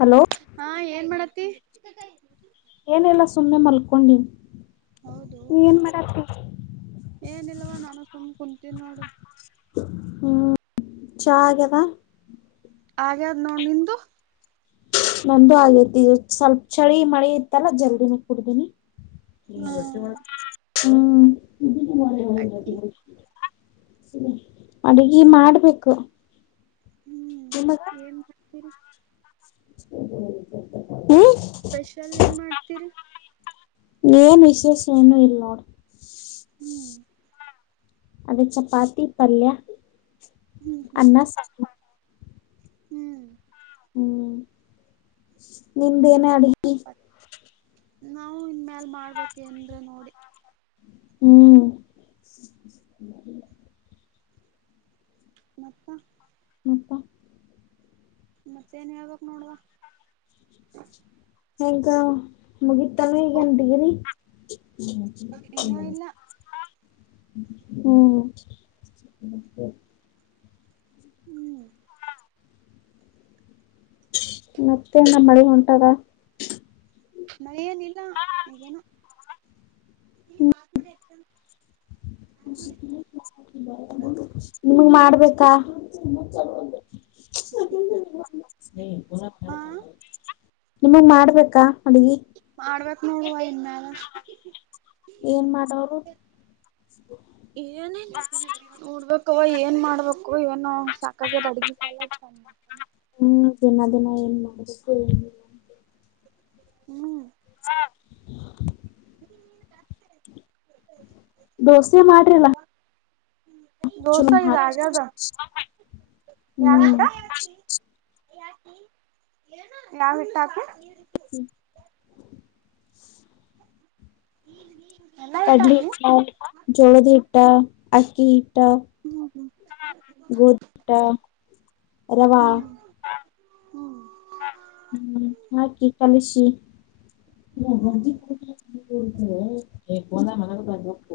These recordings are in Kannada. ಹಲೋ ಹಾ ಏನ್ ಮಾಡತಿ. ಏನಿಲ್ಲ ಸುಮ್ನೆ ಮಲ್ಕೊಂಡಿ. ಹೌದು ಏನಿಲ್ಲವ ನಾನು ಸುಮ್ ಕುಂತೀನಿ ನೋಡು. ಹ್ಮ್ ಚಾ ಆಗ್ಯಾದಾ. ಆಗ್ತಾದ್ ನೋಡ್ ನಿಂದು. ನಂದು ಆಗೇತಿ ಇ ಸ್ವಲ್ಪ ಚಳಿ ಮಳಿ ಇತ್ತಲ್ಲ ಜಲ್ದಿನೆ ಕುಡ್ದೀನಿ. ಹಾ ಹ್ಮ ಇ ಅಡ್ಗಿ [unintelligible] ಅಡಗಿ ಮಾಡ್ಬೇಕು. ನಿಮ್ಮಕ್ಕ. ಏನ್ ಹ್ಮ್ [unintelligible] [inaudible] ಸ್ಪೆಷಲ್ ಏನ್ ಮಾಡ್ತೀರಿ. ಏನ್ ವಿಶೇಷ ಏನು ಇಲ್ ನೋಡು. ಹ್ಮ್ ಅದೇ ಚಪಾತಿ ಪಲ್ಯ ಹ್ಮ್ ಹ್ಮ್ ಅನ್ನ ಹ್ಮ್ ಸಾ ಹ್ಮ್ ಹ್ಮ್ ನಿಮ್ದೇನ ಅಡಗಿ. ಚಪ್ಪತ್ ನಾವು ಇನ್ ಮ್ಯಲ್ ಮಾಡ್ಬೇಕ ನ್ನೋಡಿ ಹ್ಮ್ ಮತ್ತ ನಪ್ಪ ಮತ್ತೇನ್ ಯಾವಕ್ ನೋಡುವ ಹೇಗ ಮುಗೀತಾನು ಓ ಹಗಂಟಗಿರಿ ಇನ್ನ ಹ್ಮ ಇಲ್ಲ ಹ [unintelligible] ಹ್ಮ ಹ್ಮ್ ಮತ್ತೆ ನ ಮಳಗ ಉಂಟದ ಅ ನೀಲ್ಲಾನ ಹ್ಮ್ ನಿಮಗ್ ಮಾಡ್ಬೇಕಾ ಹಾ ನಿಮಗ್ ಮಾಡ್ಬೇಕಾ ಅಗೆ ನೋವ ಇನ್ನಾರ ಏನ್ ಮಾಡೋರು ಏನ ಹ ಅಕ್ಕವ ಏನ್ ಮಾಡ್ಬೇಕು ಏನು ಸಾಕಾಗದ್ ಅಡ್ಗ ಕಾಲ ಇತ ಹ್ಮ್ ದಿನ ದಿನ ಏನ್ ಮಾಡಬೇಕು ಹ್ಮ್ ಬರ್ತ [unintelligible] ದೋಸೆ ಮಾಡ್ರಿಲ್ಲ ದೋಸಾ [unintelligible] ಹ ಇದ ಆಗ್ಯದ ಯಾವ ಹ್ಮ ಹಿಟ್ಟ ಯಾವ ವಿತಾಕ ಹ್ಮ ಹ್ಮ ಹ್ಮ ಕಡ್ಲಿ ಇಟ್ಟ ಜೋಳದಿ ಇಟ್ಟ ಅಕ್ಕಿ ಹ್ಮ ಹ್ಮ ಗೋಟ ರವಾ ಹ್ಮ್ ಹ್ಮ್ ಹ್ಮ ಹಾಕಿ ಕಲಿಸಿ ನದಿ ಕೂಡತವೆ ಹಪ್ಪಂದ ಮನತಪ್ಪ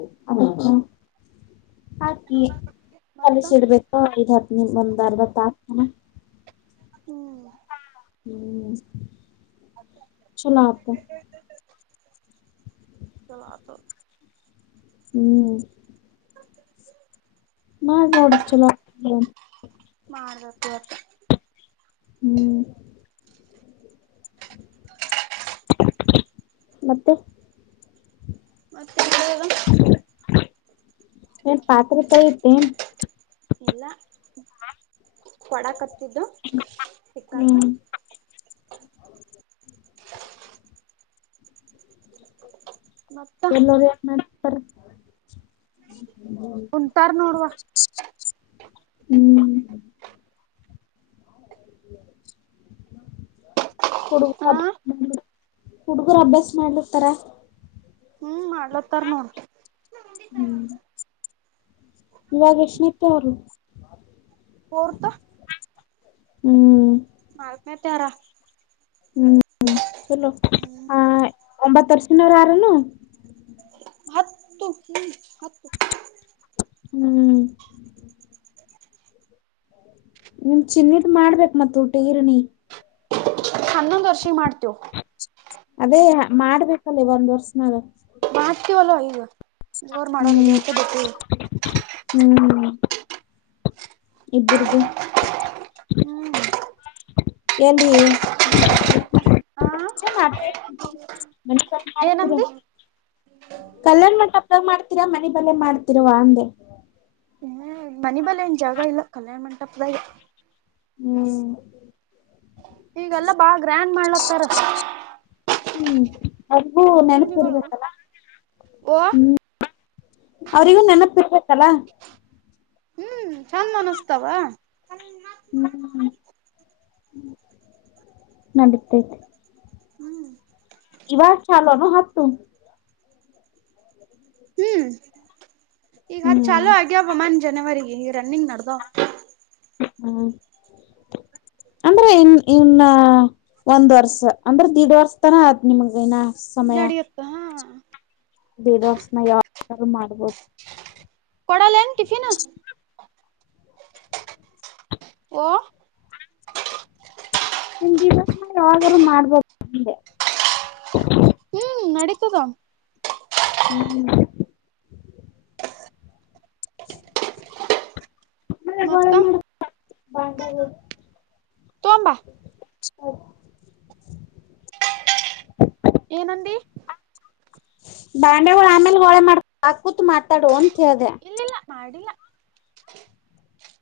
ಹಾಕಿ ಮತ್ತ ಕಲಿಸಿ ಇಡ್ಬೇಕ ಐ ಹತ್ತು ನಿಮ್ ಒಂದ್ ಅರ್ಧ ಹತ್ ಹಾಕ್ತನ ಹ್ಮ್ ಹ್ಮ್ ಚಲ ಆತಾ ಚಲ ಆತ ಹ್ಮ್ ನ ನೋಡ ಚಲ ಹದತ್ತ ಹ್ಮ್ ಮತ್ತೆ ಮತ್ತೆ ಏ ಪಾತ್ರ ತ ಇ್ದ ಇಲ್ಲ ಕೊಡಕ್ತ್ತಿದ್ದು ಸಿಕ್ಕಾಕ ಹ್ಮ್ [inaudible] ಮತ್ತ ಎಲ್ಲ ಮಾಡತಾರೆ ಕುಂತಾರ್ ನೋಡ್ವ ಹ್ಮ್ [inaudible] ಹ ಹುಡುಗರು ಹುಡುಗರು ಅಭ್ಯಾಸ ಮಾಡ್ಲಿತಾರ ಹ್ಮ್ ಮಾಡ್ಲತ್ತಾರ ನೋಡ್ ಹ್ಮ್ ಇವಾಗಶನ ತ ಅವರು ಹರ್ತ ಹ್ಮ್ ಮಲ್ಮೆ ತಾರಾ ಹ್ಮ್ ಚಲೋ ಹ ಒಂಬತ್ತರ್ಷಿನವರು ಆರನು ಹತ್ತು ಹ ಹತ್ತು ಹ್ಮ್ ನಿಮ್ ಚಿನ್ನಿಟ್ ಮಾಡ್ಬೇಕಕ್ ಮತ್ ಊಟ ಈರ್ನಿ ಹನ್ನೊಂದ ವರ್ಷಿ ಮಾಡ್ತೇವ ಅದೇ ಮಾಡ್ಬೇಕಲ್ಲೇ ಒಂದ್ ವರ್ಷನಾಗ ಮಾಡ್ತೀವಲ್ ಈಗ ಜೋರ್ ಹ್ಮ್ ಮಾಡೋರ್ತ್ತೆ ಬ ಇಬ್ಬ್ರದು ಹ್ಮ್ ಎಂದ ಹಾ ಏನಂದು ಕಲ್ಲರ್ ಮಪ್ಪಾಗ ಮಾಡ್ತೀರಾ ಮನೆ ಬಲೆ ಮಾಡ್ತಿರುವ ಅಂದೆ ಹ್ಮ್ ಮನಿ ಬಲ್ಲ ಏನ್ ಜಾಗ ಇಲ್ಲ ಕಲ್ಯಾಣ ಮಂಟಪದಲ್ಲ ಹ್ಮ ಈಗೆಲ್ಲಾ ಬಾ ಗ್ರ್ಯಾಂಡ್ ಮಾಡ್ಲಕ್ತಾರ ಹ್ಮ್ ಅಬು ನೆನಪುಿರ್ಬೇಕಲ್ಲ ಓ ಹ್ಮ್ ಅವ್ರಿಗೂ ನೆನಪಿರ್ಬೇಕಲ್ಲ ಹ್ಮ್ ಚಂದ್ ಅನಸ್ತಾವ ಹ್ಮ ನಡತೈತೆ ಹ್ಮ್ ಇವಾರ ಚಾಲನು ಹತ್ತುತ್ತುು ಹ್ಮ್ ಈಗ ಹತ್ ಹ್ಮ್ ಚಾಲೂ ಆಗ್ಯವ ಮನ್ ಜನವರಿ ಈ ರನ್ನಿಂಗ್ ನದಾ ಹ್ಮ ಹ ಅಂದ್ರೆ ಇನ್ ಇನ್ ಒಂದ್ ವರ್ಷ ಅಂದ್ರೆ ದಿಡ್ ವರ್ಷ ತನ ಆದ ನಿಮಗೈನ ನಡೆಯುತ್ತ ಹಾ ದೇಡ್ ವರ್ಷನ ಯ ಮಾಡ್ಬೋದು ಪಡ ಲೇಂಗ ಟಿಫಿನ ಓ ನಿಮ ದಿವ ಯಾವಾಗಾದ್ರರು ಮಾಡ್ಬೋ ಹ್ಮ್ ನಡತದಾ ಹ್ಮ ಹ್ಮ [inaudible] ನ ಒಳ ಮತ್ತ ಮಾಡ ಬ ತೊಂಬಾ ಹ ಏನಡಿ ಬಂಡೆಳ ಆಮೇಲೆ ಹೋಳೆ ಮಾಡಾ ಕೂತ್ ಮಾತಾಡು ಅಂತ ಹೇಳ್ದ ಇಲ್ಲಿಲ್ಲ ಮಾಡಿಲ್ಲ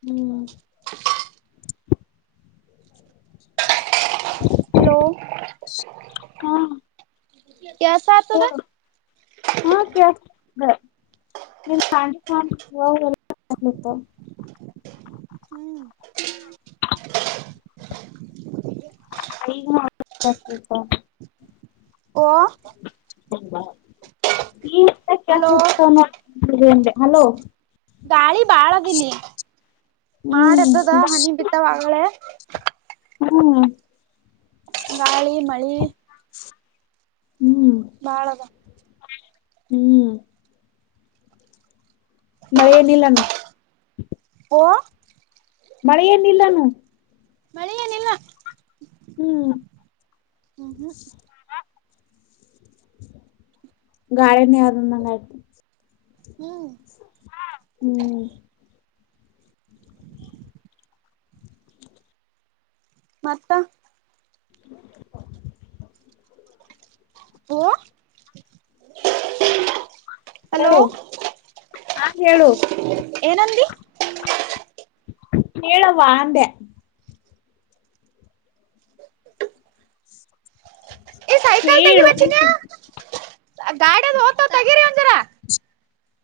ಹ್ಮ್ ಹಲೋ ಹಾ ಕ ಸಾ ದ ಹೇಳು ಹಾ ಕ [inaudible] ಹ್ಮ್ ಹ. [inaudible] [unintelligible] ಕಾಳದಲಿ ಮಾಡ ಹ್ಮ್ ಇದ್ದದ ಹನಿ ಬಿದ್ದವ ಆಗಳೇ. ಹ್ಮ್. ಗಾಳಿ ಮಳಿ. ಹ್ಮ್ ಬಾಳದವ. ಹ್ಮ್. ಮಳೆಯಲ್ಲಿಲ್ಲಾನ. ಓಹ್. ಮಳೆ ಏನಿಲ್ಲಾನೂ. ಮಳಿ ಏನಿಲ್ಲ ಹ್ಮ್ [inaudible] ಹ್ಮ್ [unintelligible] ಹ್ಮ್. ಮತ್ತ. [inaudible] ಓ ಹಲೋ ಹೇಳು ಹಾ ಹೇಳು. ಏನಂದಿ. ಹೇಳವ ಅಂದೆ. ಈ ಸೈಕಲ್ ಹೇಳು. ತೆಗಿಬಚ್ಚಿನ ಗಾಡಿಯದ ಓತ ತೆಗಿರಿ ಒಂಜರ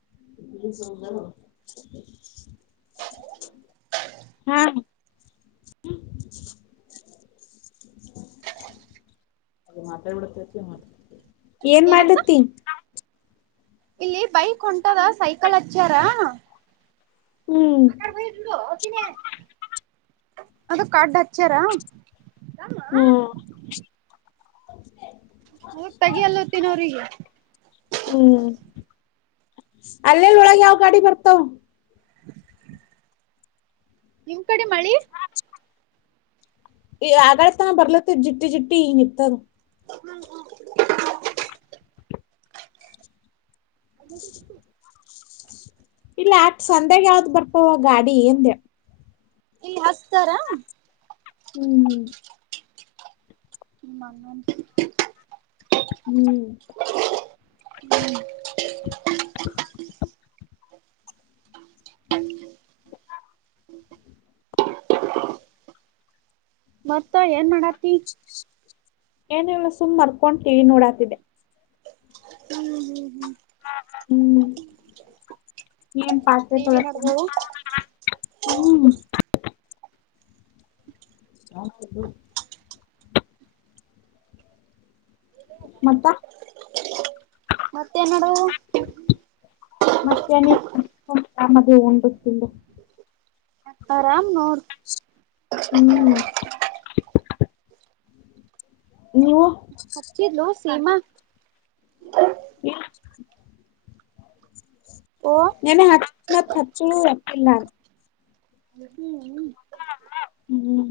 [inaudible] ಹಾ. [inaudible] ಏನ್ ಏನತ್ತ ಮಾಡ್ಲತಿೀ. ಇಲ್ಲಿ ಬೈಕ್ ಹೊಂಟದ ಸೈಕಲ್ ಹಚ್ಚಾರ. ಹ್ಮ್ ಅದಕ ಅಡ್ಡ ಹಚ್ಚಾರ. ಅದಕ್ ಹ್ಮ್. ಅವಾಗ ತಗಿಯಲ್ಲತ್ತಿನ ಅವ್ರಿಗೆ. ಅಲ್ಲೇಲ್ಲ ಒಳಗೆ ಯಾವ ಗಾಡಿ ಬರ್ತಾವ. ನಿಮ್ ಕಡೆ ಮಳಿ ಈ ಆಗಳ ತನ ಬರ್ಲತ್ತ ಜಿಟ್ಟಿ ಜಿಟ್ಟಿ ಈ ನಿತದ. [inaudible] ಇಲ್ಲ ಆಟ ಸಂಧೆಗೆ ಯಾವ್ದ್ ಬರ್ತವ ಗಾಡಿ ಅಂದೆ. ಈ ಹಸ್ತಾರಾ. ಹ್ಮ್ ಹ್ಮ್. [inaudible] ಹ್ಮ್ [inaudible] [inaudible] ಮತ್ತ ಏನ್ ಮಾಡಕ್ ಏನಲ್ಲ ಸುಮ್ಮ ಮಲ್ಕೊಂಡ ಟಿವಿ ನೋಡಾತಿದೆ. ಹ್ಮ್ ಹ್ಮ್ ಹ್ಮ್ ಹಾ ಹ್ಮ್. ಏನ್ ಪಾತ್ರೆ ಟಿವಿ ತೊಳತ್ತನು ನೋಡದವು ಹ್ಮ್. [inaudible] ಮತ್ತ. ಮತ್ತೆನ ನಾಡದದ. [unintelligible] ಆರಾಮ್ ನೋಡ. ಹ್ಮ್. ನೀವು. ಹಚ್ಚಿದ್ಲು ಸಿಮಾ. ಇಲ್ಲ. ಓ ನಿನ್ನೆ [unintelligible] ಚ್ಚಳು ಎಕ್ಕಿಲ್ಲ. ಹ್ಮ್ ಹ್ಮ.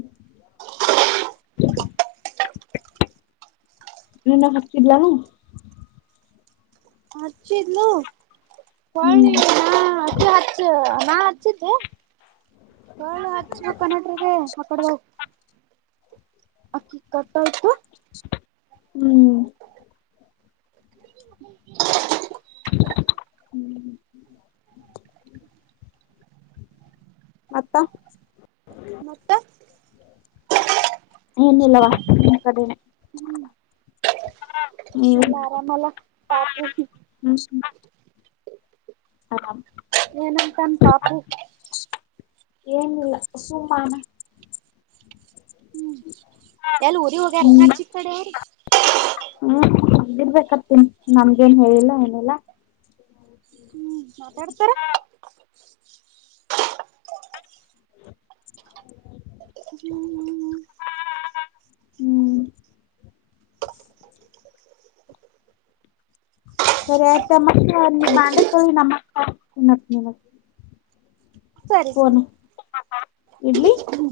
ನ ಹಚ್ಚಿದ್ಲ. ಹಚ್ಚಿದ್ಲು ಹೊಳ್ಳಿ ಹ್ಮ್ ನಾ ಹಚ್ಚ ಹಚ್ಚ ನಾ ಹಚ್ಚಿದ್ದೆ. ಹೊಳ್ಳಿ ಹಚ್ಬೇಬೇಕಅನ್ನೋಟ್ರಾಗೆ ಅಕೆಡಿ ಹೋಗ ಅಕ್ಕಿ ಕಟ್ಟಲ ಹ್ಮೂ. [inaudible] ಮತ್ತ ಮತ್ತ ಏನಿಲ್ಲವಾ ನಿಮ್ಮ ಕಡೆನೇ ಹ್ಮ್ ಎಲ್ಲ ಆರಾಮಲ್ಲ ಪಾಪು ಹಾ ಏನಾಂತನ ಪಾಪು ಏನ್ ಇಲ್ಲ ಸುಮ್ಮ ಆನ ಎಲ್ಲಿ ಊರಿಗ ಹೋಗ್ಯಾರ ಹ್ಮ್ ಅಚೀಕ್ಕಡೆ ರ ಗಿರ್ಬೇಕತ್ತನ್ ನಮ್ಗೇನ ಹೇಳಿಲ್ಲ ಎನಲ್ಲಾ. ಹ್ಮ್ ಮಾತಾಡ್ತಾರ. [inaudible] ಹ್ಮ್ ಹ್ಮು. ಸರಿ ಆಯ್ತ ಮತ್ತ ಬಂಡಿ ತೊಳಿ ನ ಮತ್ತ ಸರಿ ಸರಿ. ಇಡ್ಲಿ. ಹ್ಮ್